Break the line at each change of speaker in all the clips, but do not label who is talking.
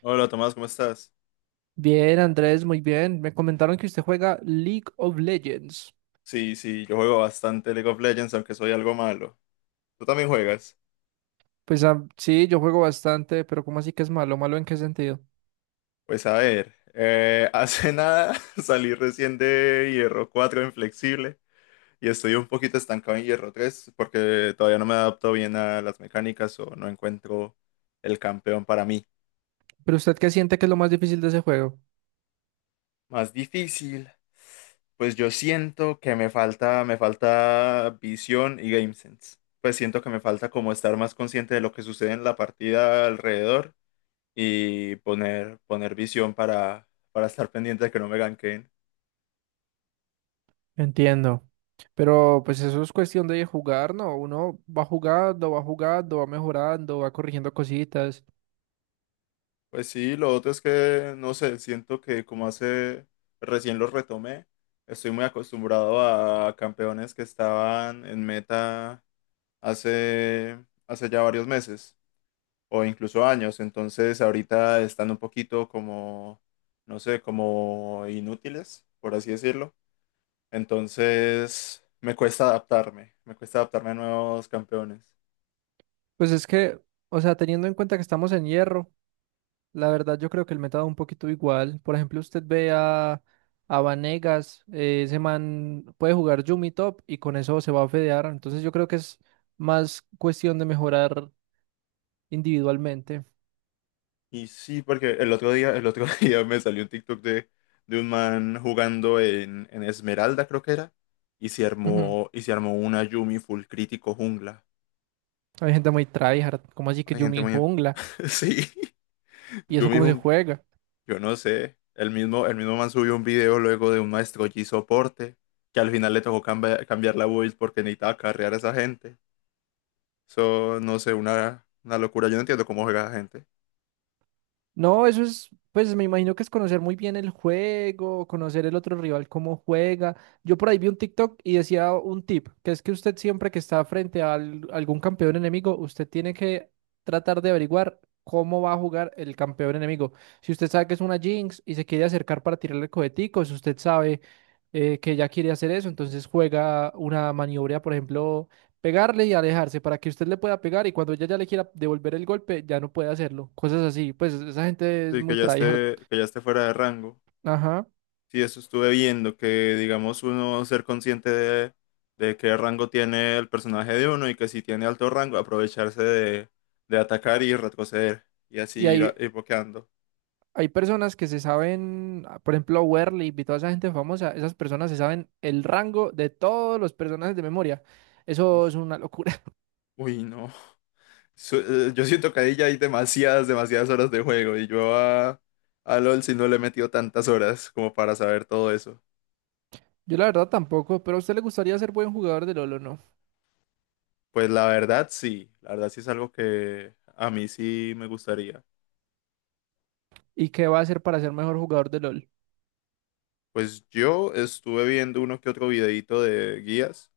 Hola Tomás, ¿cómo estás?
Bien, Andrés, muy bien. Me comentaron que usted juega League of Legends.
Sí, yo juego bastante League of Legends, aunque soy algo malo. ¿Tú también juegas?
Pues ah, sí, yo juego bastante, pero ¿cómo así que es malo? ¿Malo en qué sentido?
Pues a ver, hace nada salí recién de Hierro 4 inflexible y estoy un poquito estancado en Hierro 3 porque todavía no me adapto bien a las mecánicas o no encuentro el campeón para mí.
¿Pero usted qué siente que es lo más difícil de ese juego?
Más difícil, pues yo siento que me falta visión y game sense. Pues siento que me falta como estar más consciente de lo que sucede en la partida alrededor y poner visión para estar pendiente de que no me ganquen.
Entiendo. Pero pues eso es cuestión de jugar, ¿no? Uno va jugando, va jugando, va mejorando, va corrigiendo cositas.
Pues sí, lo otro es que, no sé, siento que como hace recién los retomé, estoy muy acostumbrado a campeones que estaban en meta hace, hace ya varios meses o incluso años, entonces ahorita están un poquito como, no sé, como inútiles, por así decirlo. Entonces me cuesta adaptarme a nuevos campeones.
Pues es que, o sea, teniendo en cuenta que estamos en hierro. La verdad, yo creo que el meta da un poquito igual. Por ejemplo, usted ve a Vanegas, ese man puede jugar Yumi top y con eso se va a fedear. Entonces, yo creo que es más cuestión de mejorar individualmente.
Y sí, porque el otro día me salió un TikTok de un man jugando en Esmeralda, creo que era, y
Ujú.
y se armó una Yumi full crítico jungla.
Hay gente muy tryhard, como así que
Hay gente
Yumi
muy...
jungla?
Sí,
¿Y eso
Yumi
cómo se
jungla.
juega?
Yo no sé. El mismo man subió un video luego de un maestro Yi soporte, que al final le tocó cambiar la build porque necesitaba carrear a esa gente. Eso, no sé, una locura. Yo no entiendo cómo juega la gente.
No, eso es, pues me imagino que es conocer muy bien el juego, conocer el otro rival cómo juega. Yo por ahí vi un TikTok y decía un tip, que es que usted siempre que está frente a algún campeón enemigo, usted tiene que tratar de averiguar cómo va a jugar el campeón enemigo. Si usted sabe que es una Jinx y se quiere acercar para tirarle coheticos, usted sabe que ya quiere hacer eso, entonces juega una maniobra, por ejemplo pegarle y alejarse para que usted le pueda pegar y cuando ella ya le quiera devolver el golpe, ya no puede hacerlo. Cosas así. Pues esa gente es
Sí,
muy tryhard.
que ya esté fuera de rango.
Ajá.
Sí, eso estuve viendo, que digamos uno ser consciente de qué rango tiene el personaje de uno y que si tiene alto rango aprovecharse de atacar y retroceder y así
Y
ir,
hay,
ir boqueando.
hay personas que se saben, ah, por ejemplo, Werlip y toda esa gente famosa, esas personas se saben el rango de todos los personajes de memoria. Eso es
Ush.
una locura.
Uy, no. Yo siento que ahí ya hay demasiadas horas de juego y yo a LOL si no le he metido tantas horas como para saber todo eso.
Yo la verdad tampoco, pero a usted le gustaría ser buen jugador de LOL o no.
La verdad sí es algo que a mí sí me gustaría.
¿Y qué va a hacer para ser mejor jugador de LOL?
Pues yo estuve viendo uno que otro videito de guías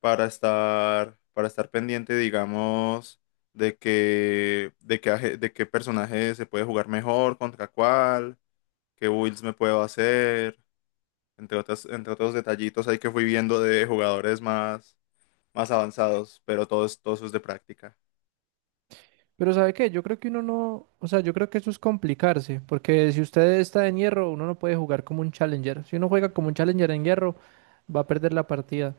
para estar pendiente, digamos, de qué de qué personaje se puede jugar mejor, contra cuál, qué builds me puedo hacer, entre otros detallitos ahí que fui viendo de jugadores más, más avanzados, pero todo eso es de práctica.
Pero ¿sabe qué? Yo creo que uno no, o sea, yo creo que eso es complicarse, porque si usted está en hierro, uno no puede jugar como un challenger. Si uno juega como un challenger en hierro, va a perder la partida.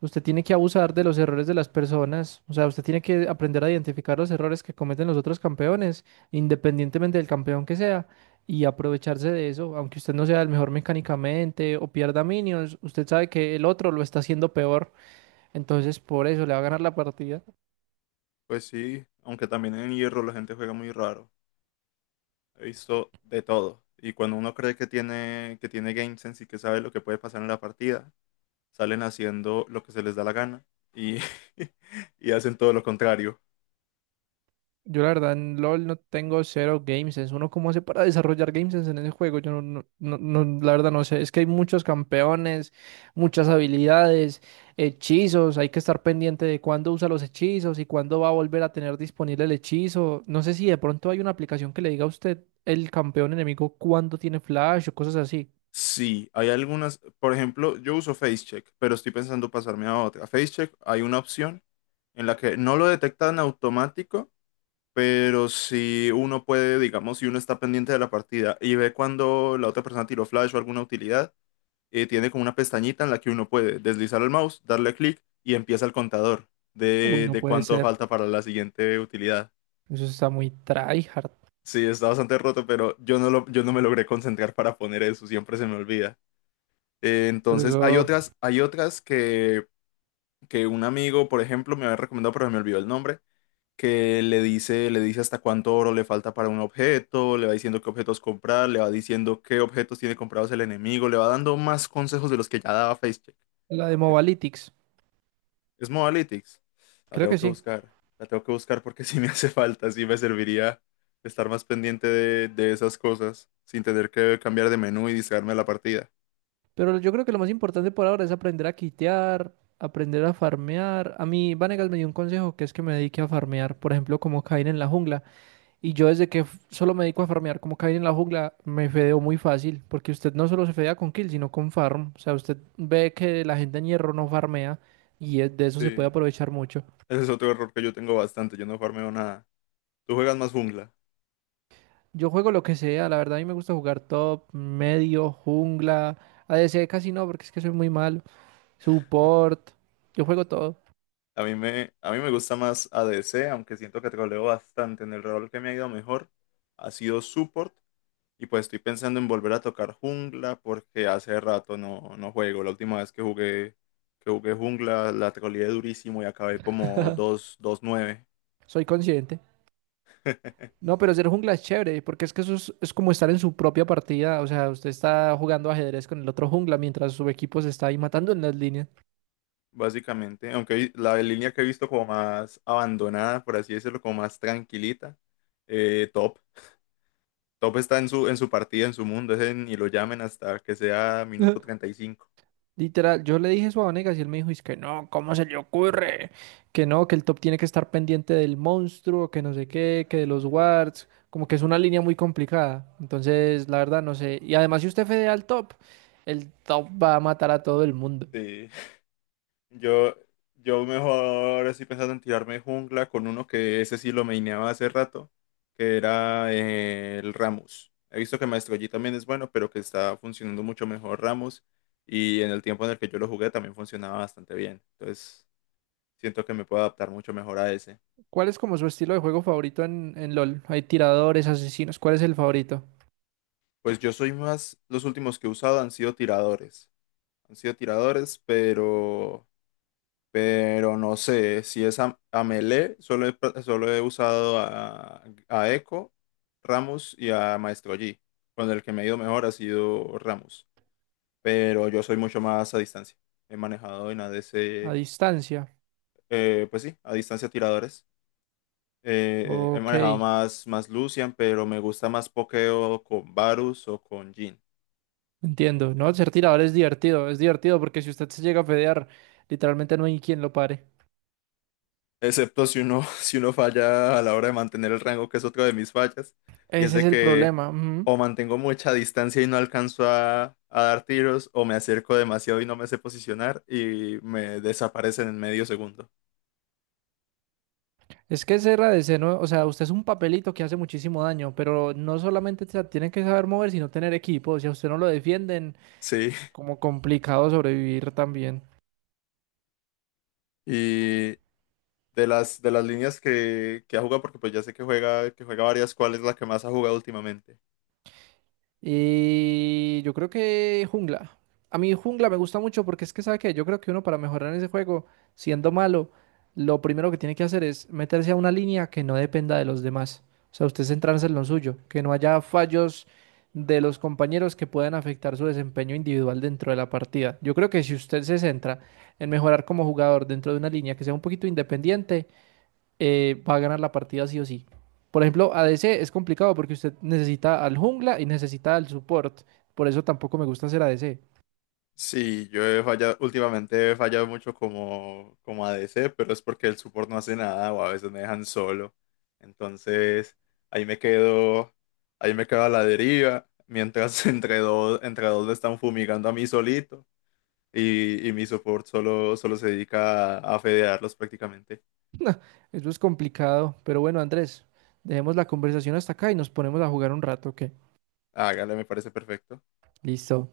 Usted tiene que abusar de los errores de las personas, o sea, usted tiene que aprender a identificar los errores que cometen los otros campeones, independientemente del campeón que sea, y aprovecharse de eso, aunque usted no sea el mejor mecánicamente o pierda minions, usted sabe que el otro lo está haciendo peor, entonces por eso le va a ganar la partida.
Pues sí, aunque también en hierro la gente juega muy raro. He visto de todo. Y cuando uno cree que que tiene game sense y que sabe lo que puede pasar en la partida, salen haciendo lo que se les da la gana y, y hacen todo lo contrario.
Yo la verdad en LOL no tengo cero game sense. ¿Uno cómo hace para desarrollar game sense en ese juego? Yo no, no, no, la verdad no sé. Es que hay muchos campeones, muchas habilidades, hechizos. Hay que estar pendiente de cuándo usa los hechizos y cuándo va a volver a tener disponible el hechizo. No sé si de pronto hay una aplicación que le diga a usted el campeón enemigo cuándo tiene flash o cosas así.
Sí, hay algunas, por ejemplo, yo uso FaceCheck, pero estoy pensando pasarme a otra. FaceCheck hay una opción en la que no lo detecta en automático, pero si uno puede, digamos, si uno está pendiente de la partida y ve cuando la otra persona tiró flash o alguna utilidad, tiene como una pestañita en la que uno puede deslizar el mouse, darle clic y empieza el contador
Uy, no
de
puede
cuánto
ser.
falta para la siguiente utilidad.
Eso está muy tryhard.
Sí, está bastante roto, pero yo no me logré concentrar para poner eso, siempre se me olvida. Eh,
Pero
entonces,
eso,
hay otras que un amigo, por ejemplo, me había recomendado, pero se me olvidó el nombre, que le dice hasta cuánto oro le falta para un objeto, le va diciendo qué objetos comprar, le va diciendo qué objetos tiene comprados el enemigo, le va dando más consejos de los que ya daba FaceCheck.
la de Mobalytics.
Es Modalytics. La
Creo
tengo
que
que
sí.
buscar. La tengo que buscar porque sí me hace falta, sí me serviría estar más pendiente de esas cosas sin tener que cambiar de menú y distraerme de la partida.
Pero yo creo que lo más importante por ahora es aprender a quitear, aprender a farmear. A mí Vanegas me dio un consejo que es que me dedique a farmear, por ejemplo, como Caín en la jungla. Y yo desde que solo me dedico a farmear como Caín en la jungla, me fedeo muy fácil, porque usted no solo se fedea con kill, sino con farm. O sea, usted ve que la gente en hierro no farmea y de eso
Sí,
se puede aprovechar mucho.
ese es otro error que yo tengo bastante. Yo no farmeo nada. Tú juegas más jungla.
Yo juego lo que sea, la verdad a mí me gusta jugar top, medio, jungla, ADC casi no, porque es que soy muy malo, support, yo juego todo.
A mí me gusta más ADC, aunque siento que troleo bastante. En el rol que me ha ido mejor ha sido support. Y pues estoy pensando en volver a tocar jungla porque hace rato no juego. La última vez que jugué jungla la troleé durísimo y acabé como 2/2/9.
Soy consciente. No, pero ser jungla es chévere, porque es que eso es como estar en su propia partida. O sea, usted está jugando ajedrez con el otro jungla mientras su equipo se está ahí matando en las líneas.
Básicamente. Aunque la línea que he visto como más abandonada, por así decirlo, como más tranquilita, top. Top está en en su partida, en su mundo, ese ni lo llamen hasta que sea minuto 35.
Literal, yo le dije eso a Vanegas y él me dijo, es que no, ¿cómo se le ocurre? Que no, que el top tiene que estar pendiente del monstruo, que no sé qué, que de los wards, como que es una línea muy complicada. Entonces, la verdad, no sé. Y además, si usted fedea al top, el top va a matar a todo el mundo.
Sí. Yo, yo mejor estoy pensando en tirarme jungla con uno que ese sí lo maineaba hace rato, que era el Ramus. He visto que Maestro Yi también es bueno, pero que está funcionando mucho mejor Ramus. Y en el tiempo en el que yo lo jugué también funcionaba bastante bien. Entonces, siento que me puedo adaptar mucho mejor a ese.
¿Cuál es como su estilo de juego favorito en LOL? Hay tiradores, asesinos, ¿cuál es el favorito?
Pues yo soy más, los últimos que he usado han sido tiradores. Han sido tiradores, pero no sé si es a Melee, solo he usado a Echo, Ramos y a Maestro Yi. Con el que me ha ido mejor ha sido Ramos. Pero yo soy mucho más a distancia. He manejado en A
A
ADC,
distancia.
pues sí, a distancia tiradores. He
Ok,
manejado más, más Lucian, pero me gusta más pokeo con Varus o con Jhin.
entiendo. No, ser tirador es divertido porque si usted se llega a fedear, literalmente no hay quien lo pare.
Excepto si uno, si uno falla a la hora de mantener el rango, que es otra de mis fallas, y es
Ese es
de
el
que
problema. Ujú.
o mantengo mucha distancia y no alcanzo a dar tiros, o me acerco demasiado y no me sé posicionar y me desaparecen en medio segundo.
Es que ese RDC, ¿no? O sea, usted es un papelito que hace muchísimo daño, pero no solamente se tiene que saber mover, sino tener equipo. Si a usted no lo defienden,
Sí,
como complicado sobrevivir también.
y de las líneas que ha jugado, porque pues ya sé que juega varias, ¿cuál es la que más ha jugado últimamente?
Y yo creo que jungla. A mí jungla me gusta mucho porque es que, ¿sabe qué? Yo creo que uno para mejorar en ese juego, siendo malo, lo primero que tiene que hacer es meterse a una línea que no dependa de los demás. O sea, usted centrarse en lo suyo, que no haya fallos de los compañeros que puedan afectar su desempeño individual dentro de la partida. Yo creo que si usted se centra en mejorar como jugador dentro de una línea que sea un poquito independiente, va a ganar la partida sí o sí. Por ejemplo, ADC es complicado porque usted necesita al jungla y necesita al support. Por eso tampoco me gusta hacer ADC.
Sí, yo he fallado, últimamente he fallado mucho como ADC, pero es porque el support no hace nada o a veces me dejan solo. Entonces, ahí me quedo, ahí me quedo a la deriva, mientras entre dos me están fumigando a mí solito y mi support solo se dedica a fedearlos prácticamente.
Eso es complicado. Pero bueno, Andrés, dejemos la conversación hasta acá y nos ponemos a jugar un rato, ¿ok?
Hágale, me parece perfecto.
Listo.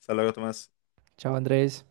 Hasta luego, Tomás.
Chao, Andrés.